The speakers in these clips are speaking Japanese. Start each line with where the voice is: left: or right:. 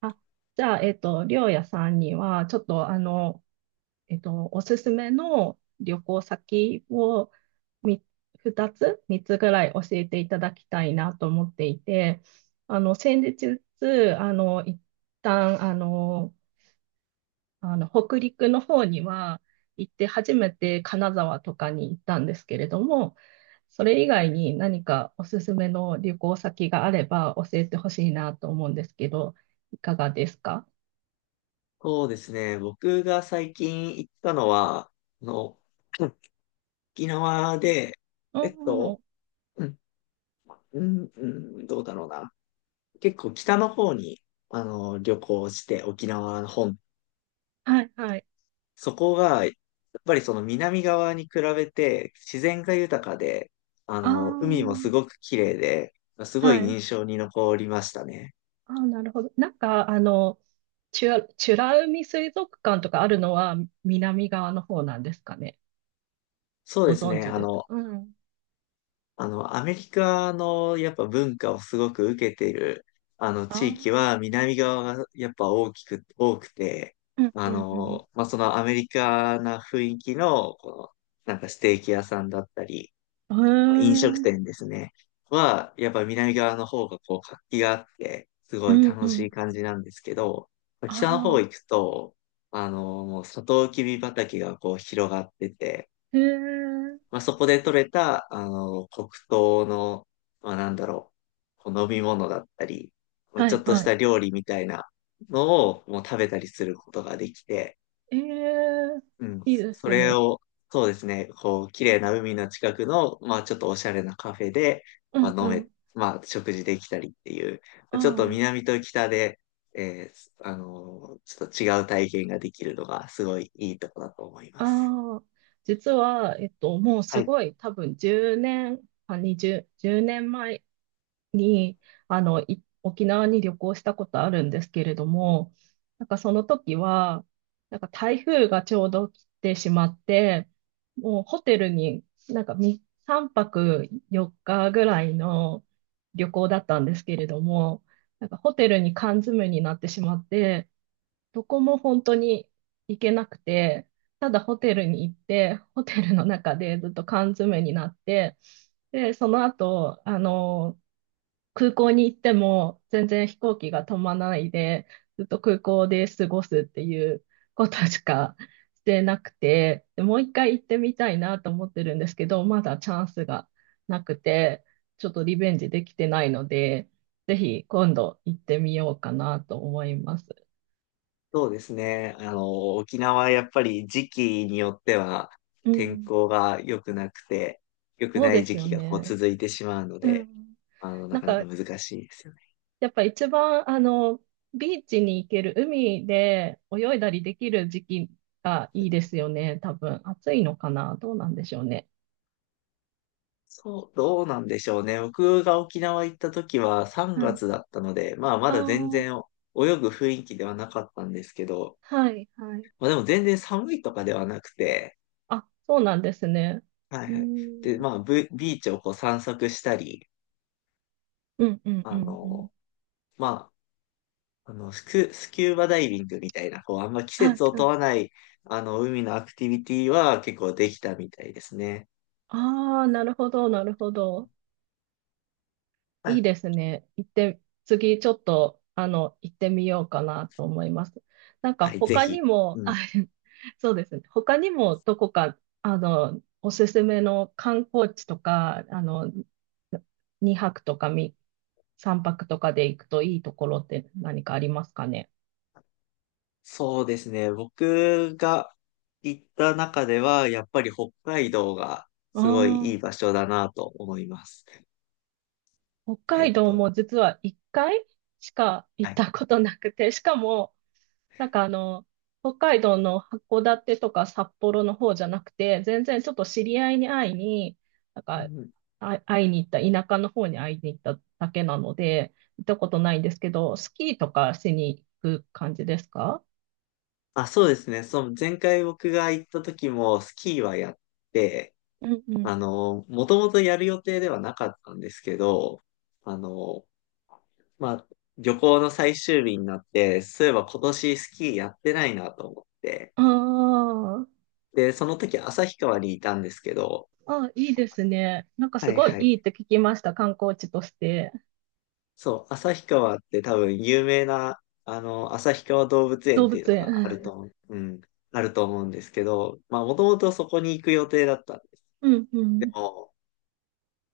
right: あ、じゃあ、りょうやさんには、ちょっと、おすすめの旅行先をみ2つ、3つぐらい教えていただきたいなと思っていて、先日、一旦、北陸の方には行って初めて金沢とかに行ったんですけれども、それ以外に何かおすすめの旅行先があれば教えてほしいなと思うんですけど、いかがですか？
left: そうですね。僕が最近行ったのは、あの、うん沖縄で、
right: お
left: えっ
right: ー、
left: と、うん、うん、うんどうだろうな。結構北の方に、旅行して、沖縄の本。
right: はいはい。
left: そこが、やっぱりその南側に比べて自然が豊かで、
right: あ
left: 海もす
right: ー、
left: ごく綺麗で、すごい
right: はい。
left: 印象に残りましたね。
right: あー、なるほど。なんか、チュラ、美ら海水族館とかあるのは南側の方なんですかね。
left: そう
right: ご
left: です
right: 存
left: ね。
right: 知
left: あ
right: ですか？
left: の、
right: うん。
left: あの、アメリカのやっぱ文化をすごく受けている、
right: あ
left: 地域
right: あ、
left: は南側がやっぱ大きく、多くて、
right: うん、うん、
left: まあ、そのアメリカな雰囲気の、なんかステーキ屋さんだったり、
right: う
left: 飲食
right: ん。へ
left: 店
right: え。
left: ですね、は、やっぱ南側の方がこう活気があって、す
right: う
left: ごい
right: ん、う
left: 楽し
right: ん。
left: い感じなんですけど、北の方
right: あ
left: 行く
right: あ。
left: と、もうサトウキビ畑がこう広がってて、
right: へえ。
left: まあ、そこで採れた、黒糖の、まあ、なんだろう、こう飲み物だったり、まあ、
right: は
left: ちょ
right: い、
left: っとし
right: はい。
left: た料理みたいなのをもう食べたりすることができて、
right: ええ。
left: うん、
right: いいで
left: そ
right: す
left: れ
right: ね。
left: を、そうですね、こう、綺麗な海の近くの、まあ、ちょっとおしゃれなカフェで、
right: うん、うん。
left: まあ、食事できたりっていう、ちょっと
right: あ
left: 南と北で、ちょっと違う体験ができるのがすごいいいとこだと思い
right: あ、
left: ます。
right: ああ。実は、もう
left: は
right: す
left: い。
right: ごい、多分10年、あ、20、10年前に、沖縄に旅行したことあるんですけれども、なんかその時は、なんか台風がちょうど来てしまって、もうホテルになんか3泊4日ぐらいの旅行だったんですけれども、なんかホテルに缶詰になってしまって、どこも本当に行けなくて、ただホテルに行って、ホテルの中でずっと缶詰になって、で、その後、空港に行っても全然飛行機が止まらないで、ずっと空港で過ごすっていうことしかしてなくて、でもう一回行ってみたいなと思ってるんですけど、まだチャンスがなくて、ちょっとリベンジできてないので、ぜひ今度行ってみようかなと思います。
left: そうですね。沖縄はやっぱり時期によっては
right: う
left: 天
right: ん、
left: 候が良くなくて、良く
right: そう
left: な
right: で
left: い
right: す
left: 時
right: よ
left: 期がこう
right: ね。
left: 続いてしまうの
right: う
left: で、
right: ん。
left: な
right: なん
left: かなか
right: か
left: 難しいですよね。
right: やっぱ一番、ビーチに行ける、海で泳いだりできる時期がいいですよね、多分。暑いのかなどうなんでしょうね。
left: そう、どうなんでしょうね。僕が沖縄行った時は3
right: はい。
left: 月だったので、まあま
right: あ
left: だ全
right: あ、
left: 然泳ぐ雰囲気ではなかったんですけど、
right: はい、はい。
left: まあでも全然寒いとかではなくて、
right: あ、そうなんですね。
left: は
right: う
left: い
right: ー
left: はい。で、
right: ん、
left: まあブビーチをこう散策したり、
right: うん、うん、う
left: あ
right: ん、うん。
left: の、まあ、スキューバダイビングみたいな、こう、あんま季
right: はい、
left: 節を
right: は
left: 問
right: い。
left: わない、海のアクティビティは結構できたみたいですね。
right: ああ、なるほど、なるほど。いい
left: あ
right: ですね。行って、次ちょっと、行ってみようかなと思います。なん
left: は
right: か
left: い、ぜ
right: 他に
left: ひ。
right: も、
left: う
right: あ、
left: ん。
right: そうですね。他にもどこか、おすすめの観光地とか、2泊とか3泊とかで行くといいところって何かありますかね。
left: そうですね。僕が行った中では、やっぱり北海道が
right: あ
left: すごいいい場所だなと思います。
right: あ、北
left: え
right: 海
left: っ
right: 道
left: と、
right: も実は1回しか行
left: は
right: っ
left: い。
right: たことなくて、しかも、なんか北海道の函館とか札幌の方じゃなくて、全然ちょっと知り合いに会いに、なん
left: う
right: か、
left: ん
right: あ、会いに行った、田舎の方に会いに行っただけなので、行ったことないんですけど、スキーとかしに行く感じですか？
left: あ、そうですね。その前回僕が行った時もスキーはやって、
right: うん、うん。
left: もともとやる予定ではなかったんですけど、あの、まあ、旅行の最終日になって、そういえば今年スキーやってないなと思って。
right: あ
left: で、その時旭川にいたんですけど、
right: あ、あ、いいですね。なんか
left: は
right: す
left: い
right: ごい
left: は
right: い
left: い。
right: いって聞きました、観光地として。
left: そう、旭川って多分有名な、旭川動物園
right: 動
left: っ
right: 物
left: ていうの
right: 園。
left: があると思 う、うん、あると思うんですけど、まあ、もともとそこに行く予定だったんです。
right: うん、う
left: で
right: ん。
left: も、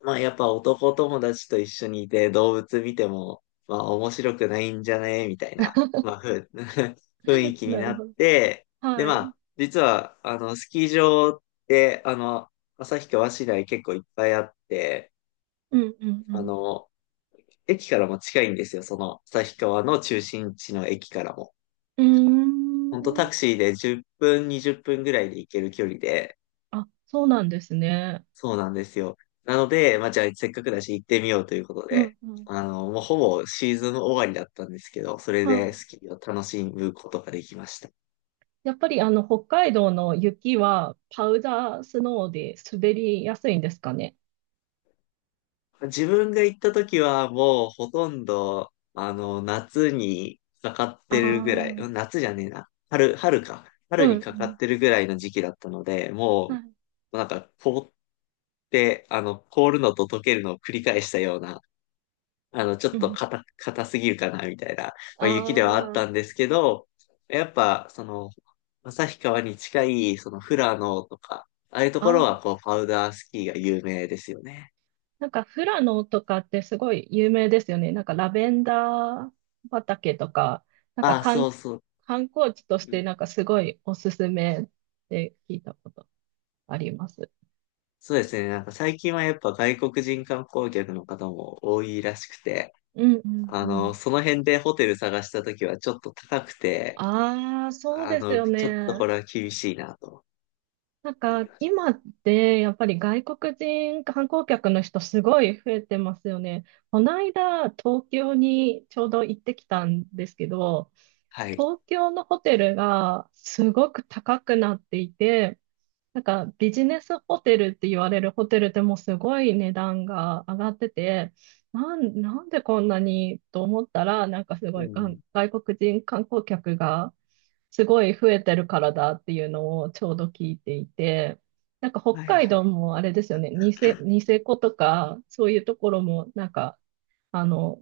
left: まあやっぱ男友達と一緒にいて動物見ても、まあ面白くないんじゃねみたいな、まあふ、雰囲気に
right: な
left: な
right: る
left: っ
right: ほど。
left: て、で
right: は
left: ま
right: い。
left: あ、実は、スキー場って、旭川市内結構いっぱいあって、
right: うん、う
left: あ
right: ん、
left: の、駅からも近いんですよ、その旭川の中心地の駅からも。
right: うん。
left: ほんとタ
right: うーん。
left: クシーで10分、20分ぐらいで行ける距離で、
right: あ、そうなんですね。
left: そうなんですよ。なので、まあ、じゃあせっかくだし行ってみようということ
right: う
left: で、
right: ん、うん。
left: もうほぼシーズン終わりだったんですけど、それ
right: は
left: で
right: い。
left: スキーを楽しむことができました。
right: やっぱり北海道の雪はパウダースノーで滑りやすいんですかね。
left: 自分が行った時はもうほとんど、夏にかかっ
right: ああ、
left: てるぐら
right: う
left: い、うん
right: ん。
left: 夏じゃねえな、春、春か。
right: う
left: 春にかかっ
right: ん、
left: てるぐらいの時期だったので、
right: は
left: も
right: い。
left: う、なんか凍って、あの、凍るのと溶けるのを繰り返したような、ちょ
right: う
left: っと
right: ん。
left: 硬すぎるかな、みたいな、まあ、
right: あ
left: 雪ではあったんですけど、やっぱ、その、旭川に近い、その、富良野とか、ああいうと
right: あ、
left: こ
right: あ
left: ろは、
right: あ。
left: こう、パウダースキーが有名ですよね。
right: なんか富良野とかってすごい有名ですよね。なんかラベンダー畑とか、なんか
left: ああ、そうそう。
right: 観光地とし
left: うん
right: てなんかすごいおすすめって聞いたことあります。
left: そうですね。なんか最近はやっぱ外国人観光客の方も多いらしくて、
right: うん、うん、うん。
left: その辺でホテル探したときはちょっと高くて、
right: ああ、そうですよ
left: ちょっと
right: ね。
left: これは厳しいなと
right: なん
left: なり
right: か、
left: ました。
right: 今って、やっぱり外国人観光客の人すごい増えてますよね。この間、東京にちょうど行ってきたんですけど、
left: はい。
right: 東京のホテルがすごく高くなっていて、なんかビジネスホテルって言われるホテルでもすごい値段が上がってて、なんでこんなにと思ったら、なんかす
left: う
right: ごい
left: ん。
right: 外国人観光客がすごい増えてるからだっていうのをちょうど聞いていて、なんか北
left: はい。
right: 海道もあれですよね、ニセコとか、そういうところもなんか、あの、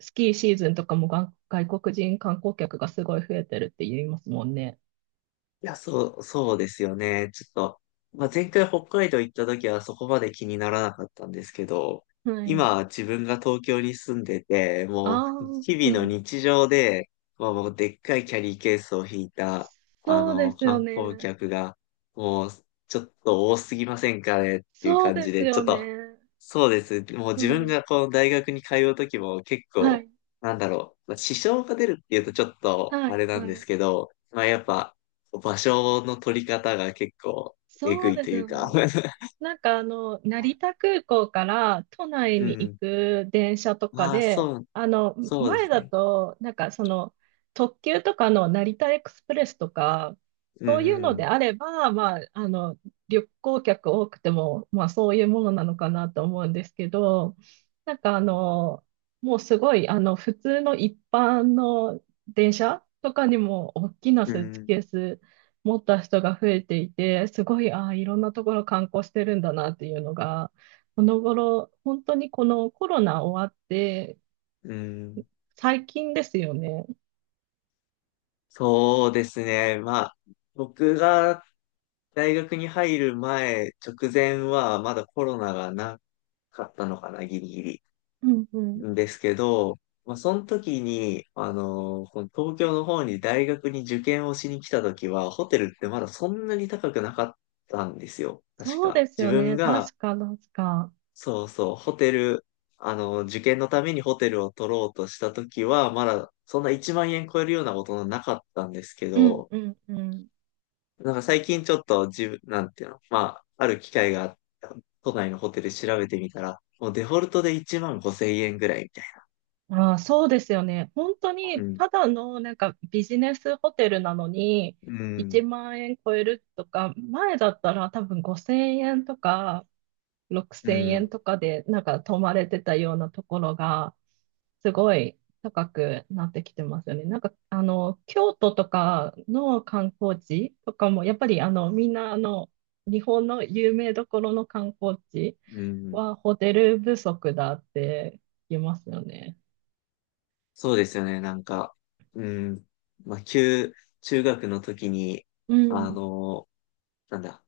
right: スキーシーズンとかもが外国人観光客がすごい増えてるって言いますもんね。
left: いや、そうですよね。ちょっと、まあ、前回北海道行った時はそこまで気にならなかったんですけど、
right: はい。
left: 今自分が東京に住んでて、
right: あ
left: もう
right: あ、う
left: 日々の
right: ん、
left: 日常で、まあ、もうでっかいキャリーケースを引いた、
right: そうですよ
left: 観光
right: ね。
left: 客が、もうちょっと多すぎませんかねっていう
right: そう
left: 感
right: で
left: じ
right: す
left: で、ちょ
right: よ
left: っと
right: ね。
left: そうです。もう
right: う
left: 自分
right: ん。
left: がこう大学に通うときも結
right: は
left: 構、
right: い。
left: なんだろう、まあ支障が出るっていうとちょっと
right: は
left: あ
right: い。
left: れな
right: は
left: んで
right: い。
left: すけど、まあやっぱ場所の取り方が結構えぐ
right: そう
left: い
right: で
left: と
right: す
left: いう
right: よ
left: か、
right: ね。なんか成 田空港から都内
left: う
right: に行
left: ん。
right: く電車とか
left: まあ
right: で、
left: そう、そうで
right: 前
left: す
right: だ
left: ね。
right: と、なんかその、特急とかの成田エクスプレスとか、
left: う
right: そういうので
left: ん、
right: あれば、まあ、旅行客多くても、まあそういうものなのかなと思うんですけど、なんかもうすごい、普通の一般の電車とかにも大きな
left: う
right: スーツ
left: ん、
right: ケース持った人が増えていて、すごい、ああ、いろんなところ観光してるんだなっていうのが、この頃、本当にこのコロナ終わって、
left: うん。
right: 最近ですよね。
left: そうですね。まあ僕が大学に入る前、直前はまだコロナがなかったのかな、ギリギリ。
right: うん、うん。
left: んですけど、まあ、その時に、この東京の方に大学に受験をしに来た時は、ホテルってまだそんなに高くなかったんですよ。確
right: そう
left: か。
right: です
left: 自
right: よ
left: 分
right: ね。
left: が、
right: 確か、確か。
left: そうそう、ホテル、あのー受験のためにホテルを取ろうとした時は、まだそんな1万円超えるようなことなかったんですけ
right: うん、
left: ど、
right: うん、うん。
left: なんか最近ちょっと自分、なんていうの、まあ、ある機会があった、都内のホテル調べてみたら、もうデフォルトで1万5千円ぐらいみたいな。
right: ああ、そうですよね。本当
left: う
right: に、
left: ん。
right: ただのなんかビジネスホテルなのに、
left: う
right: 1
left: ん。
right: 万円超えるとか、前だったら多分5000円とか、
left: う
right: 6000円
left: ん、
right: とかでなんか泊まれてたようなところが、すごい高くなってきてますよね。なんか、京都とかの観光地とかも、やっぱりみんな日本の有名どころの観光地
left: うん、
right: はホテル不足だって言いますよね。
left: そうですよね。なんか、うん、まあ、旧、中学の時に、
right: う
left: あ
right: ん。
left: の、なんだ、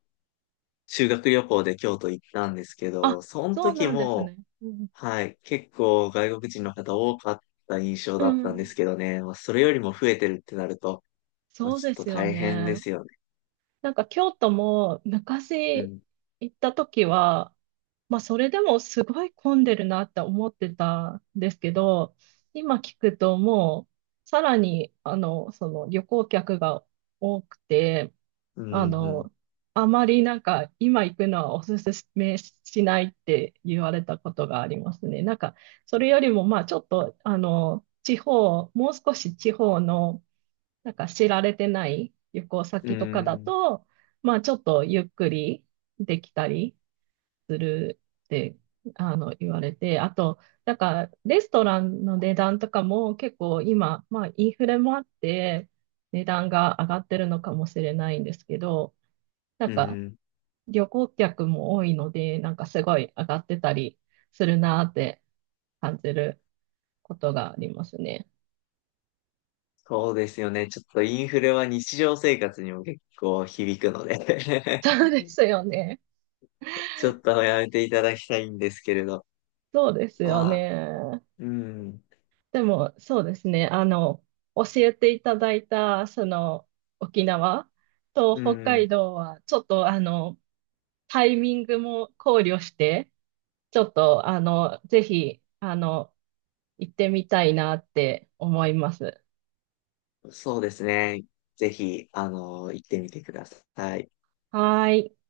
left: 修学旅行で京都行ったんですけ
right: あ、
left: ど、その
right: そう
left: 時
right: なんです
left: も、
right: ね。うん。
left: はい、結構外国人の方多かった印象
right: う
left: だったんで
right: ん。
left: すけどね、まあ、それよりも増えてるってなると、まあ、
right: そう
left: ちょっ
right: で
left: と
right: すよ
left: 大変
right: ね。
left: ですよね。
right: なんか京都も
left: う
right: 昔
left: ん、
right: 行った時は、まあそれでもすごい混んでるなって思ってたんですけど、今聞くともうさらにその旅行客が多くて、
left: う
right: あ
left: ん、
right: の、あまりなんか今行くのはおすすめしないって言われたことがありますね。なんかそれよりもまあちょっと地方、もう少し地方のなんか知られてない旅行
left: うん、
right: 先
left: う
right: とかだ
left: ん、
right: と、まあちょっとゆっくりできたりするって言われて、あと、なんかレストランの値段とかも結構今、まあインフレもあって値段が上がってるのかもしれないんですけど、な
left: う
right: んか
left: ん、
right: 旅行客も多いので、なんかすごい上がってたりするなーって感じることがありますね。
left: そうですよね。ちょっとインフレは日常生活にも結構響くので
right: そうで すよね。
left: ちょっとやめていただきたいんですけれど。
right: そうですよ
left: まあ、
right: ね。
left: うん、
right: でも、そうですね。教えていただいた、その、沖縄と
left: う
right: 北
left: ん、
right: 海道は、ちょっと、タイミングも考慮して、ちょっと、ぜひ、行ってみたいなって思います。
left: そうですね。ぜひ、行ってみてください。
right: はーい。